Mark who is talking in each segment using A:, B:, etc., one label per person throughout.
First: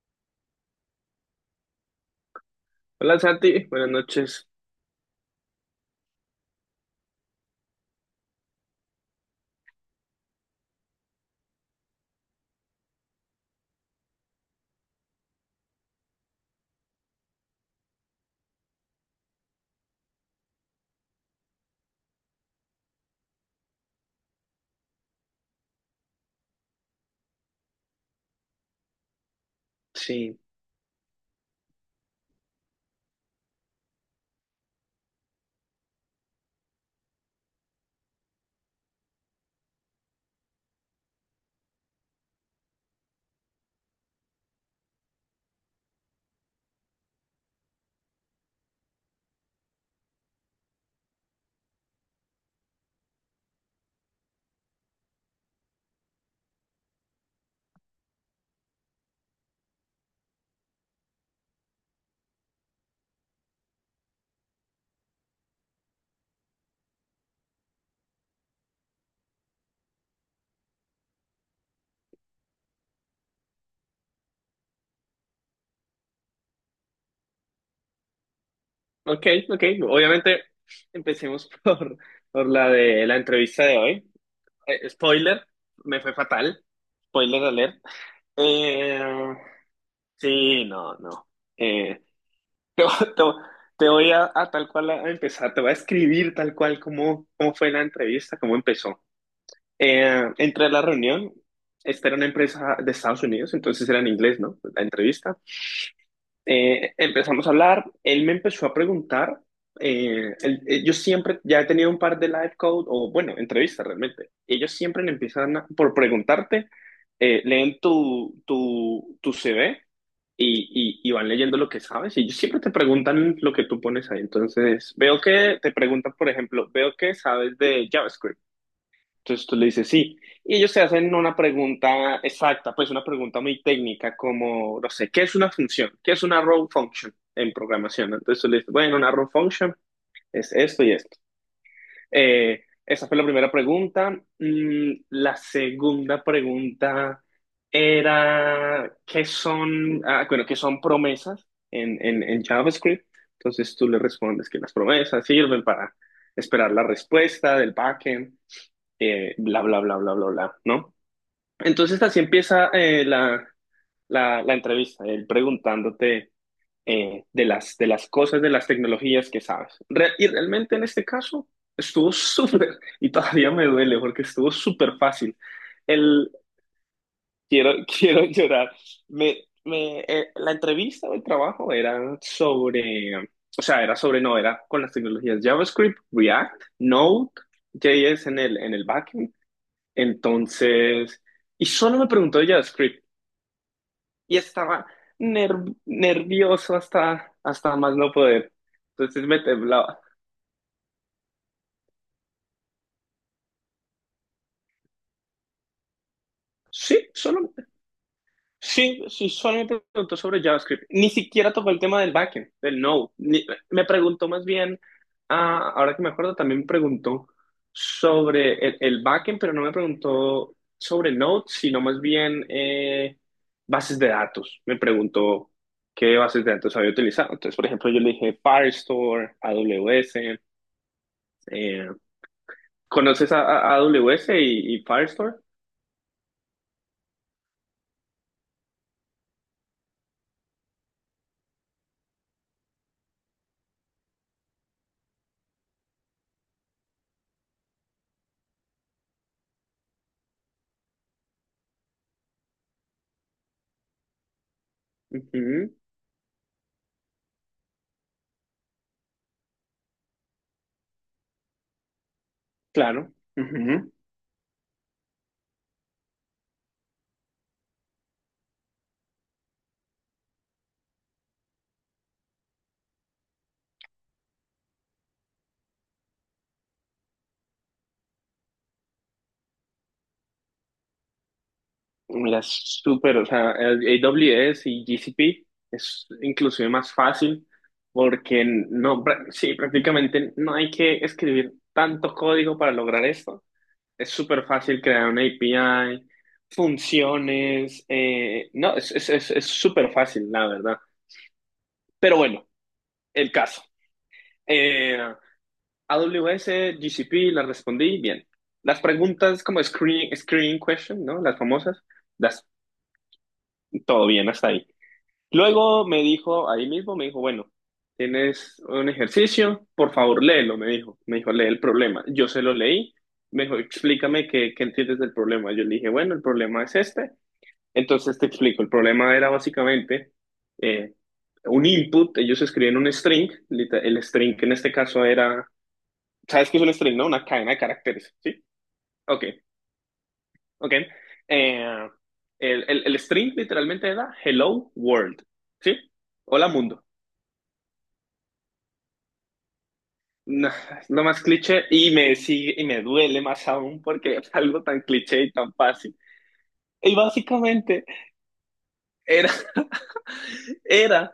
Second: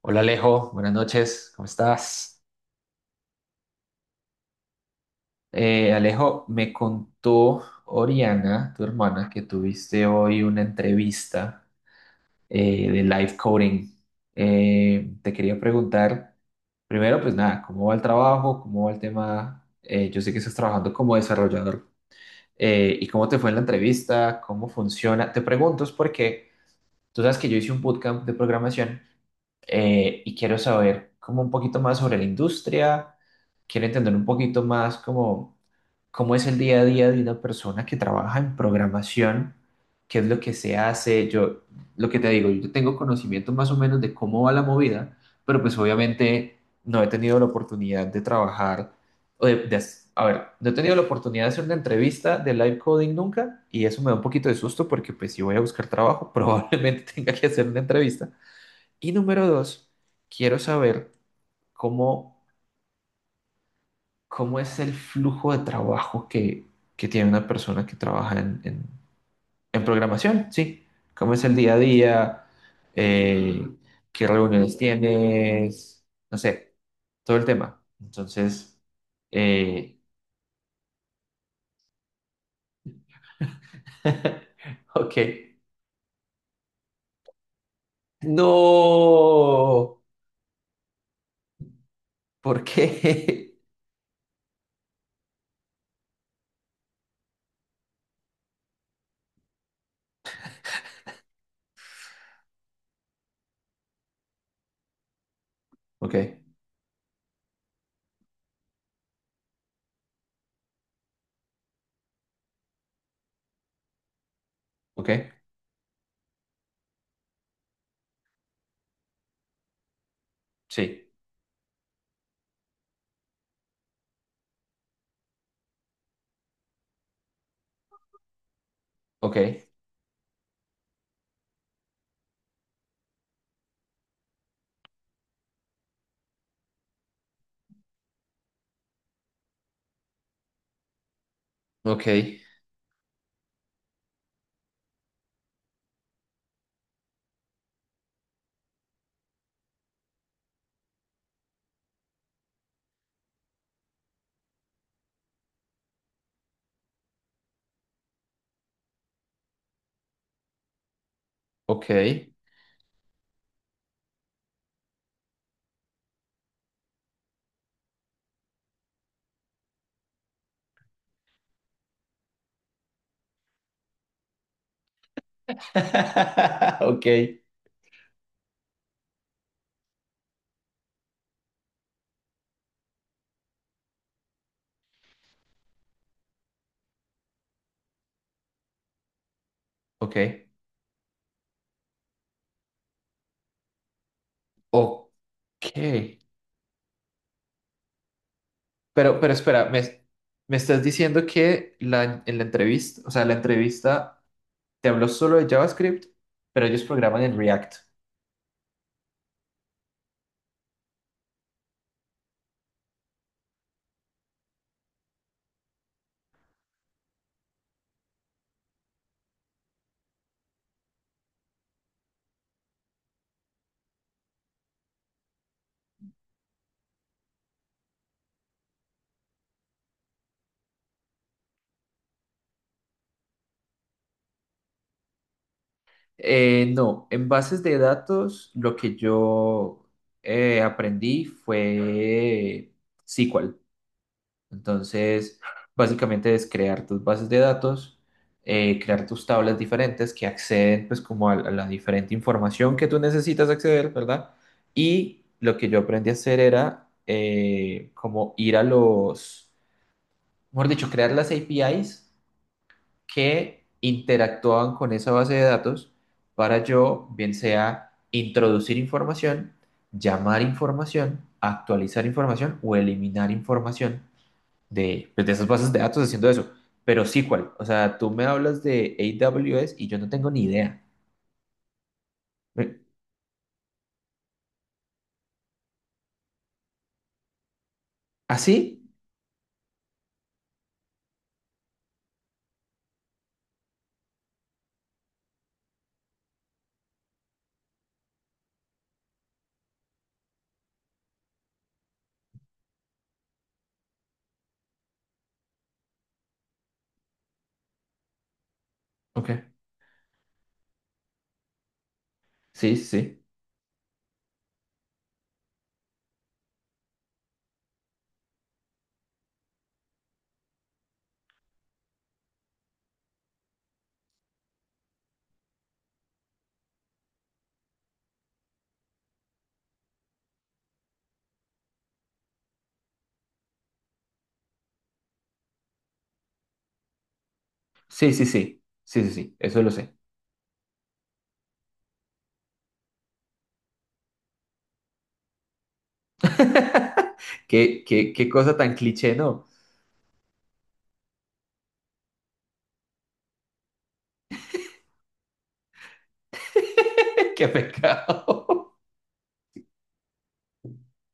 A: Hola Alejo, buenas noches, ¿cómo estás?
B: Hola Santi, buenas noches.
A: Alejo, me contó Oriana, tu hermana, que tuviste hoy una entrevista de live coding. Te quería preguntar, primero, pues nada, ¿cómo va el trabajo? ¿Cómo va el tema? Yo sé que estás trabajando como desarrollador. ¿Y cómo te fue en la entrevista? ¿Cómo funciona? Te pregunto es porque tú sabes que yo hice un bootcamp de programación, y
B: Sí,
A: quiero saber como un poquito más sobre la industria, quiero entender un poquito más como cómo es el día a día de una persona que trabaja en programación, qué es lo que se hace. Yo, lo que te digo, yo tengo conocimiento más o menos de cómo va la movida, pero pues obviamente no he tenido la oportunidad de trabajar o de hac- a ver, no he tenido la oportunidad de hacer una entrevista de live coding nunca y eso me da un poquito de susto porque pues si voy a buscar trabajo probablemente tenga que hacer una entrevista. Y número dos, quiero saber cómo, cómo es el flujo de trabajo que tiene una persona que trabaja en programación, ¿sí? ¿Cómo es el día a día? Eh, ¿qué reuniones tienes? No sé, todo el tema. Entonces,
B: ok, ok.
A: eh,
B: Obviamente empecemos por la de la entrevista de hoy.
A: ok.
B: Spoiler, me fue fatal. Spoiler alert. Eh,
A: No,
B: sí, no, no. Eh,
A: ¿por
B: te, vo- te- vo-
A: qué?
B: te voy a tal cual a empezar, te voy a escribir tal cual cómo fue la entrevista, cómo empezó. Entré a la reunión, esta era una empresa de Estados Unidos, entonces era en inglés, ¿no? La entrevista.
A: Ok,
B: Empezamos a hablar, él me empezó a preguntar, yo siempre ya he tenido un par de live code o bueno, entrevistas realmente, y ellos siempre
A: ok,
B: le empiezan por preguntarte, leen tu CV y, y,
A: sí,
B: y van leyendo lo que sabes y ellos siempre te preguntan lo que tú pones ahí, entonces veo que te preguntan, por ejemplo, veo que sabes de JavaScript. Entonces tú
A: ok,
B: le dices sí. Y ellos se hacen una pregunta exacta, pues una pregunta muy técnica, como, no sé, ¿qué es una función? ¿Qué es una row function en programación? Entonces tú le dices, bueno, una row function es esto y esto.
A: ok,
B: Esa fue la primera pregunta. La segunda pregunta era, ¿qué son promesas en JavaScript? Entonces tú le respondes que las promesas sirven para esperar la respuesta del backend, bla, bla, bla, bla, bla, bla, ¿no?
A: ok,
B: Entonces así empieza la entrevista, él preguntándote, de las cosas, de las tecnologías que sabes. Y realmente en este caso estuvo súper, y todavía me duele porque estuvo súper fácil. El,
A: ok.
B: quiero, quiero llorar. Me, la entrevista o el trabajo era sobre, o sea, era sobre, no, era con las tecnologías JavaScript, React, Node, JS en el backend,
A: Ok,
B: entonces, y solo me preguntó de JavaScript y estaba
A: ok.
B: ner- nervioso hasta más no poder. Entonces
A: Pero
B: me
A: espera,
B: temblaba.
A: me estás diciendo que en la entrevista, o sea, la entrevista te habló solo de JavaScript, pero ellos
B: Sí,
A: programan en
B: solo
A: React.
B: Sí, sí, solamente me preguntó sobre JavaScript. Ni siquiera tocó el tema del backend, del Node. Me preguntó más bien, ah, ahora que me acuerdo, también me preguntó sobre el backend, pero no me preguntó sobre Node, sino más bien, bases de datos. Me preguntó qué bases de datos había utilizado. Entonces, por ejemplo, yo le dije Firestore, AWS. eh, ¿Conoces AWS y Firestore?
A: No, en bases de datos lo que yo aprendí fue SQL. Entonces, básicamente es crear tus bases de datos, crear tus tablas diferentes que acceden pues como a la diferente información que tú necesitas acceder, ¿verdad? Y lo que
B: Ujú,
A: yo aprendí a hacer era como ir a los, mejor dicho, crear las APIs
B: claro.
A: que
B: Ujú.
A: interactuaban con esa base de datos para yo, bien sea introducir información, llamar información, actualizar información o eliminar información de, pues, de esas bases de datos haciendo eso. Pero SQL, o sea, tú me hablas de AWS y yo no tengo ni idea.
B: Mira, es
A: Me-
B: súper, o sea, el AWS y GCP es inclusive más fácil
A: ¿Ah,
B: porque
A: sí?
B: no, sí, prácticamente no hay que escribir tanto código para lograr esto. Es súper fácil crear una API, funciones, no, es súper fácil, la verdad. Pero bueno, el caso. Eh, AWS, GCP, las respondí bien. Las
A: Ok.
B: preguntas como screening question, ¿no? Las famosas, las,
A: Sí, sí.
B: todo bien hasta ahí. Luego me dijo, ahí mismo me dijo, bueno, tienes un ejercicio, por favor léelo, me dijo. Me dijo, lee el problema. Yo se lo leí, me dijo, explícame qué entiendes del problema. Yo le dije, bueno, el problema es este. Entonces te explico, el problema era básicamente, eh, un input, ellos escribían un string, el string en este caso era, ¿sabes qué es un string, no? Una cadena de
A: Sí,
B: caracteres,
A: sí,
B: ¿sí?
A: sí. Sí, sí,
B: Ok,
A: sí. Eso lo sé.
B: ok. Eh, el string literalmente era hello world, ¿sí? Hola mundo.
A: Qué, qué, qué cosa tan cliché, ¿no?
B: No, es lo más cliché y me sigue y me duele más aún porque es algo tan cliché y tan fácil. Y
A: Qué
B: básicamente
A: pecado.
B: era, era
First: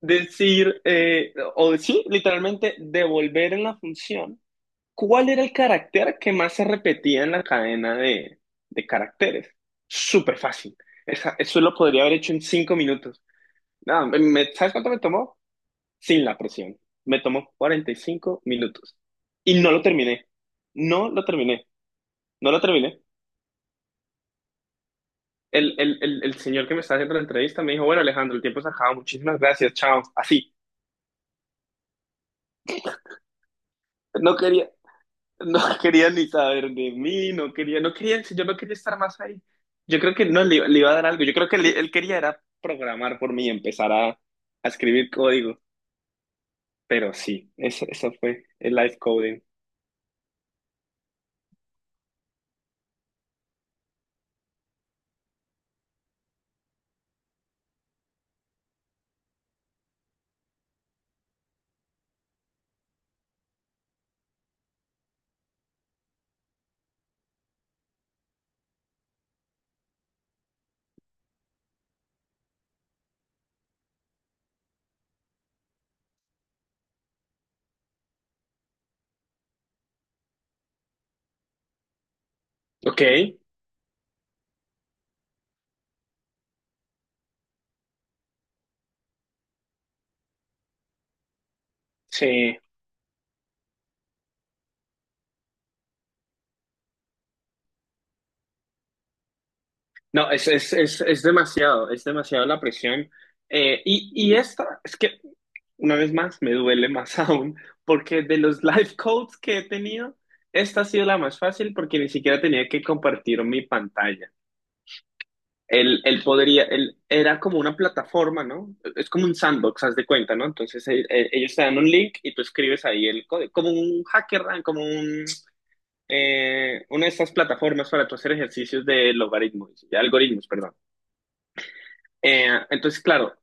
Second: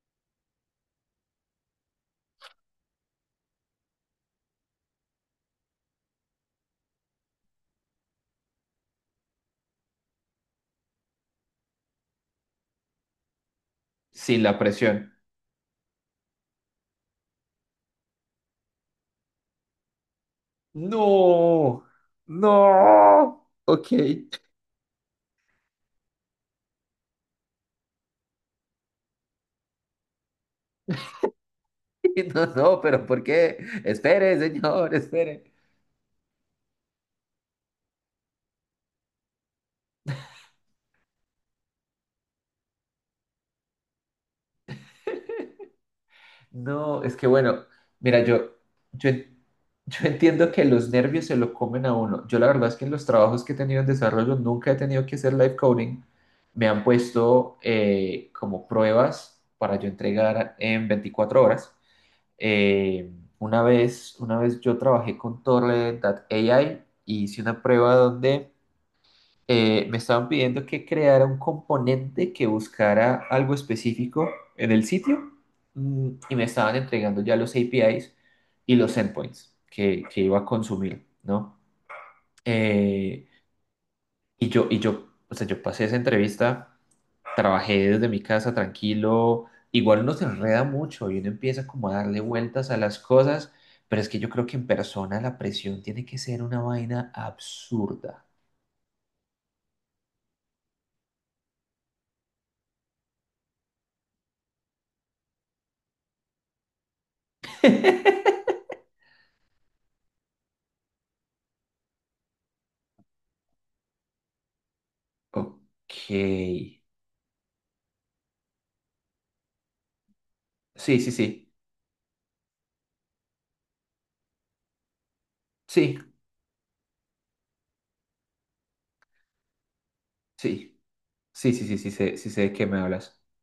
B: decir, o sí, literalmente devolver en la función cuál era el carácter que más se repetía en la cadena de caracteres. Súper fácil. Eso lo podría haber hecho en 5 minutos. Nada,
A: Sin la
B: ¿sabes cuánto me
A: presión.
B: tomó? Sin la presión. Me tomó 45 minutos. Y no lo terminé. No lo terminé.
A: No,
B: No lo terminé.
A: no. Ok.
B: El señor que me estaba haciendo la entrevista me dijo, bueno, Alejandro, el tiempo se acaba, muchísimas gracias, chao. Así.
A: No, no, pero ¿por qué?
B: No
A: Espere,
B: quería,
A: señor, espere.
B: no quería ni saber de mí, no quería, no quería, si yo no quería estar más ahí. Yo creo que no le iba a dar algo. Yo creo que él quería era programar por mí y empezar a escribir código.
A: No,
B: Pero
A: es que
B: sí,
A: bueno,
B: eso
A: mira, yo,
B: fue el live
A: yo, en-
B: coding.
A: yo entiendo que los nervios se lo comen a uno. Yo la verdad es que en los trabajos que he tenido en desarrollo nunca he tenido que hacer live coding. Me han puesto como pruebas para yo entregar en 24 horas. Eh, una vez, una vez yo trabajé con Torrent.ai y hice una prueba donde me estaban pidiendo que creara un componente que buscara algo específico en el sitio, mm, y me estaban entregando ya los APIs y los endpoints que iba a consumir, ¿no?
B: Ok,
A: Eh, y yo, y yo, o sea, yo pasé esa entrevista, trabajé desde mi casa tranquilo, igual uno se enreda mucho y uno empieza como a darle
B: sí.
A: vueltas a las cosas, pero es que yo creo que en persona la presión tiene que ser una vaina absurda.
B: No, es demasiado, es demasiado la presión. Y es que una vez más, me duele más aún, porque de los life codes que he tenido, esta ha sido la más fácil porque ni siquiera tenía que compartir mi pantalla.
A: Ok.
B: Él era como una plataforma, ¿no? Es como un sandbox, haz de cuenta, ¿no? Entonces,
A: Sí, sí, sí.
B: ellos te dan un link y tú escribes ahí el código, como un hacker, ¿no? como un,
A: Sí,
B: eh, una de estas plataformas para tú hacer ejercicios de logaritmos, de algoritmos, perdón.
A: sí. Sí, sí, sí, sí sé de qué me
B: Entonces,
A: hablas.
B: claro,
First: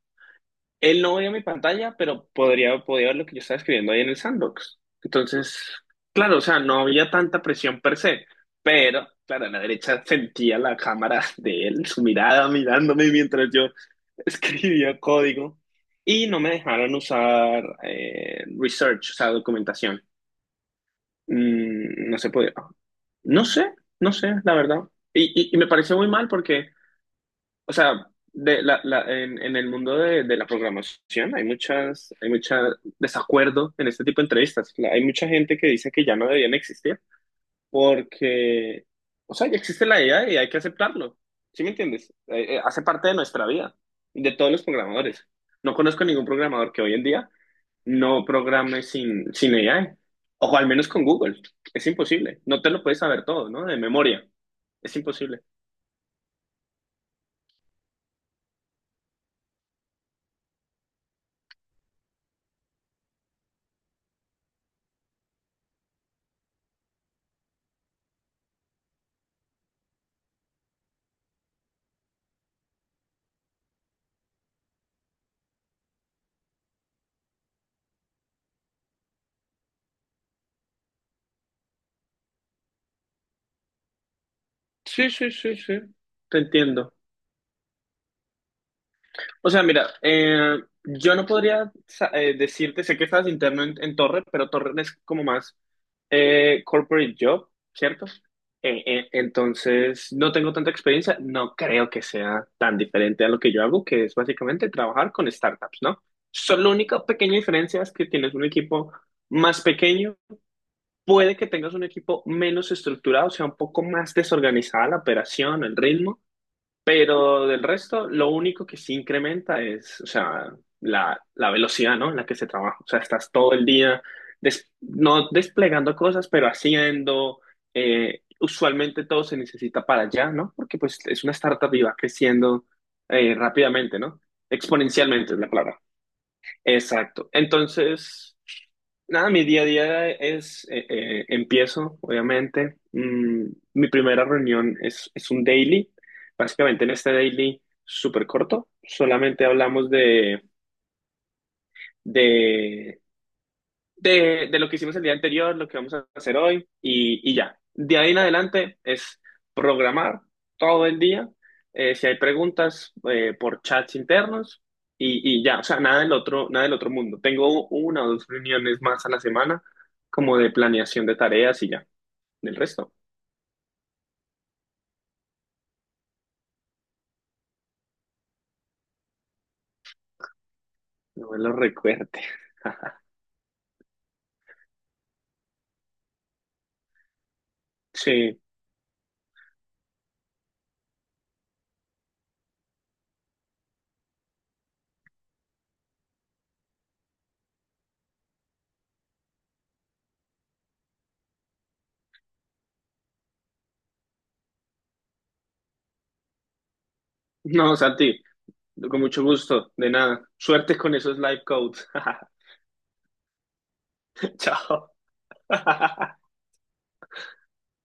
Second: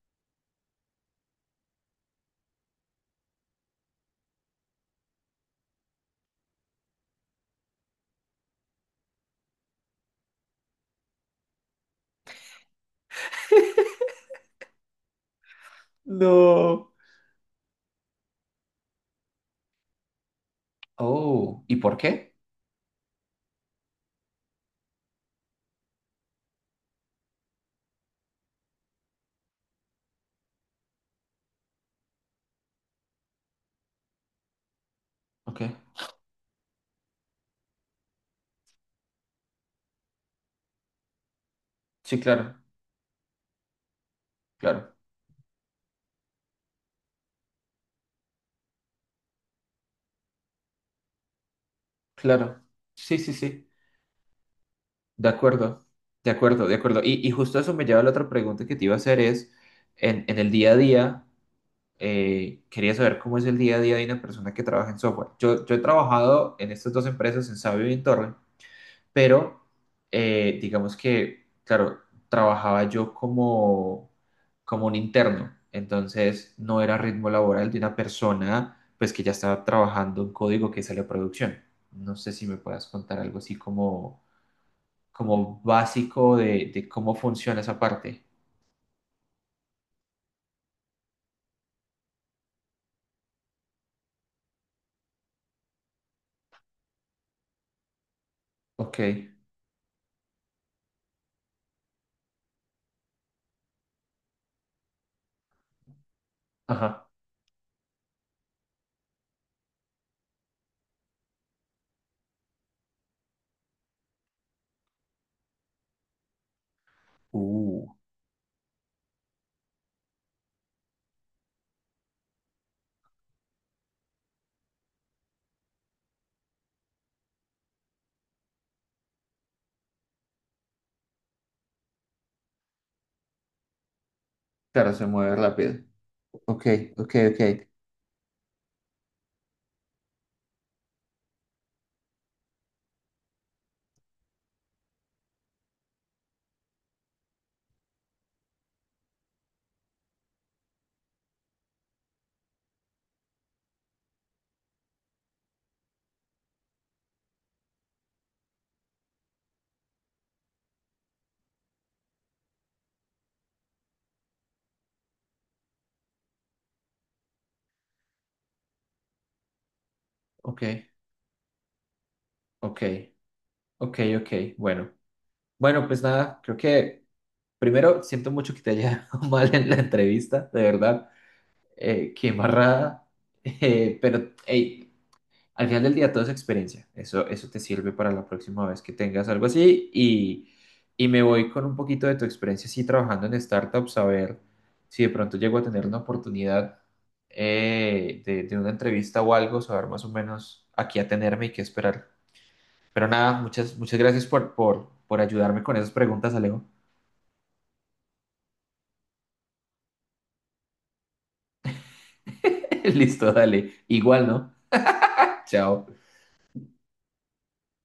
B: él no veía mi pantalla, pero podía ver lo que yo estaba escribiendo ahí en el sandbox. Entonces, claro, o sea, no había tanta presión per se, pero, claro, a la derecha sentía la cámara de él, su mirada mirándome mientras yo escribía código. Y no me
A: No.
B: dejaron usar, research, o sea, documentación.
A: Oh, ¿y por
B: No se
A: qué?
B: podía. No sé, no sé, la verdad. Y me pareció muy mal porque, o sea, de la, la- en el mundo de la programación hay mucha desacuerdo en este tipo de entrevistas. Hay mucha gente
A: Ok.
B: que dice que ya no debían existir porque, o sea, ya existe la IA y hay que aceptarlo. ¿Sí me entiendes?
A: Sí, claro,
B: Hace parte de nuestra vida, de todos los
A: claro,
B: programadores. No conozco ningún programador que hoy en día no programe sin AI, o al menos con Google. Es imposible. No
A: claro.
B: te lo puedes
A: Sí,
B: saber
A: sí,
B: todo, ¿no?
A: sí.
B: De memoria. Es
A: De
B: imposible.
A: acuerdo, de acuerdo, de acuerdo. Y justo eso me lleva a la otra pregunta que te iba a hacer es, en el día a día, quería saber cómo es el día a día de una persona que trabaja en software. Yo he trabajado en estas dos empresas, en Sabio y en Torrent, pero digamos que, claro, trabajaba yo como, como un interno, entonces no era ritmo laboral de una persona pues que ya estaba trabajando un código que sale a producción. No sé si me puedas contar algo así como,
B: Sí, sí, sí,
A: como
B: sí.
A: básico
B: Te
A: de
B: entiendo.
A: cómo funciona esa parte.
B: O sea, mira, yo no podría decirte, sé que estás interno en Torre, pero Torre es como más, corporate job, ¿cierto?
A: Ok.
B: Entonces, no tengo tanta experiencia, no creo que sea tan diferente a lo que yo hago, que es básicamente trabajar con startups, ¿no? Solo la única
A: Ajá,
B: pequeña diferencia es que tienes un equipo más pequeño, puede que tengas un equipo menos estructurado, o sea, un poco más desorganizada la operación, el ritmo, pero del
A: uh,
B: resto, lo único que sí incrementa es, o sea, la velocidad, ¿no? En la que se trabaja. O sea, estás todo el día, no desplegando cosas, pero haciendo. Usualmente todo se necesita para allá, ¿no? Porque pues es una startup y va creciendo, rápidamente, ¿no?
A: claro, se
B: Exponencialmente
A: mueve
B: es la
A: rápido.
B: palabra.
A: Ok, ok,
B: Exacto.
A: ok.
B: Entonces, nada, mi día a día empiezo, obviamente. Mi primera reunión es un daily. Básicamente en este daily súper corto, solamente hablamos de de lo que hicimos el día anterior, lo que vamos a hacer hoy y ya. De ahí en adelante es programar todo el día. Si hay preguntas, por chats internos, y ya, o sea, nada del otro, nada del otro mundo. Tengo una o dos reuniones más a la semana como de
A: Ok,
B: planeación de tareas y ya. Del
A: ok,
B: resto.
A: ok, ok. Bueno, bueno, pues nada, creo que primero siento mucho que te haya ido mal en la entrevista, de verdad,
B: No me lo recuerde.
A: qué embarrada, Pero hey, al final del día todo es experiencia, eso te sirve para la
B: Sí,
A: próxima vez que tengas algo así y me voy con un poquito de tu experiencia así trabajando en startups a ver si de pronto llego a tener una oportunidad de una entrevista o algo, saber más o menos a qué atenerme y qué esperar. Pero nada, muchas, muchas gracias por ayudarme con esas preguntas, Alejo.
B: no, Santi, con mucho gusto, de nada. Suerte con esos live codes.
A: Listo, dale. Igual, ¿no?
B: Chao.
A: Chao.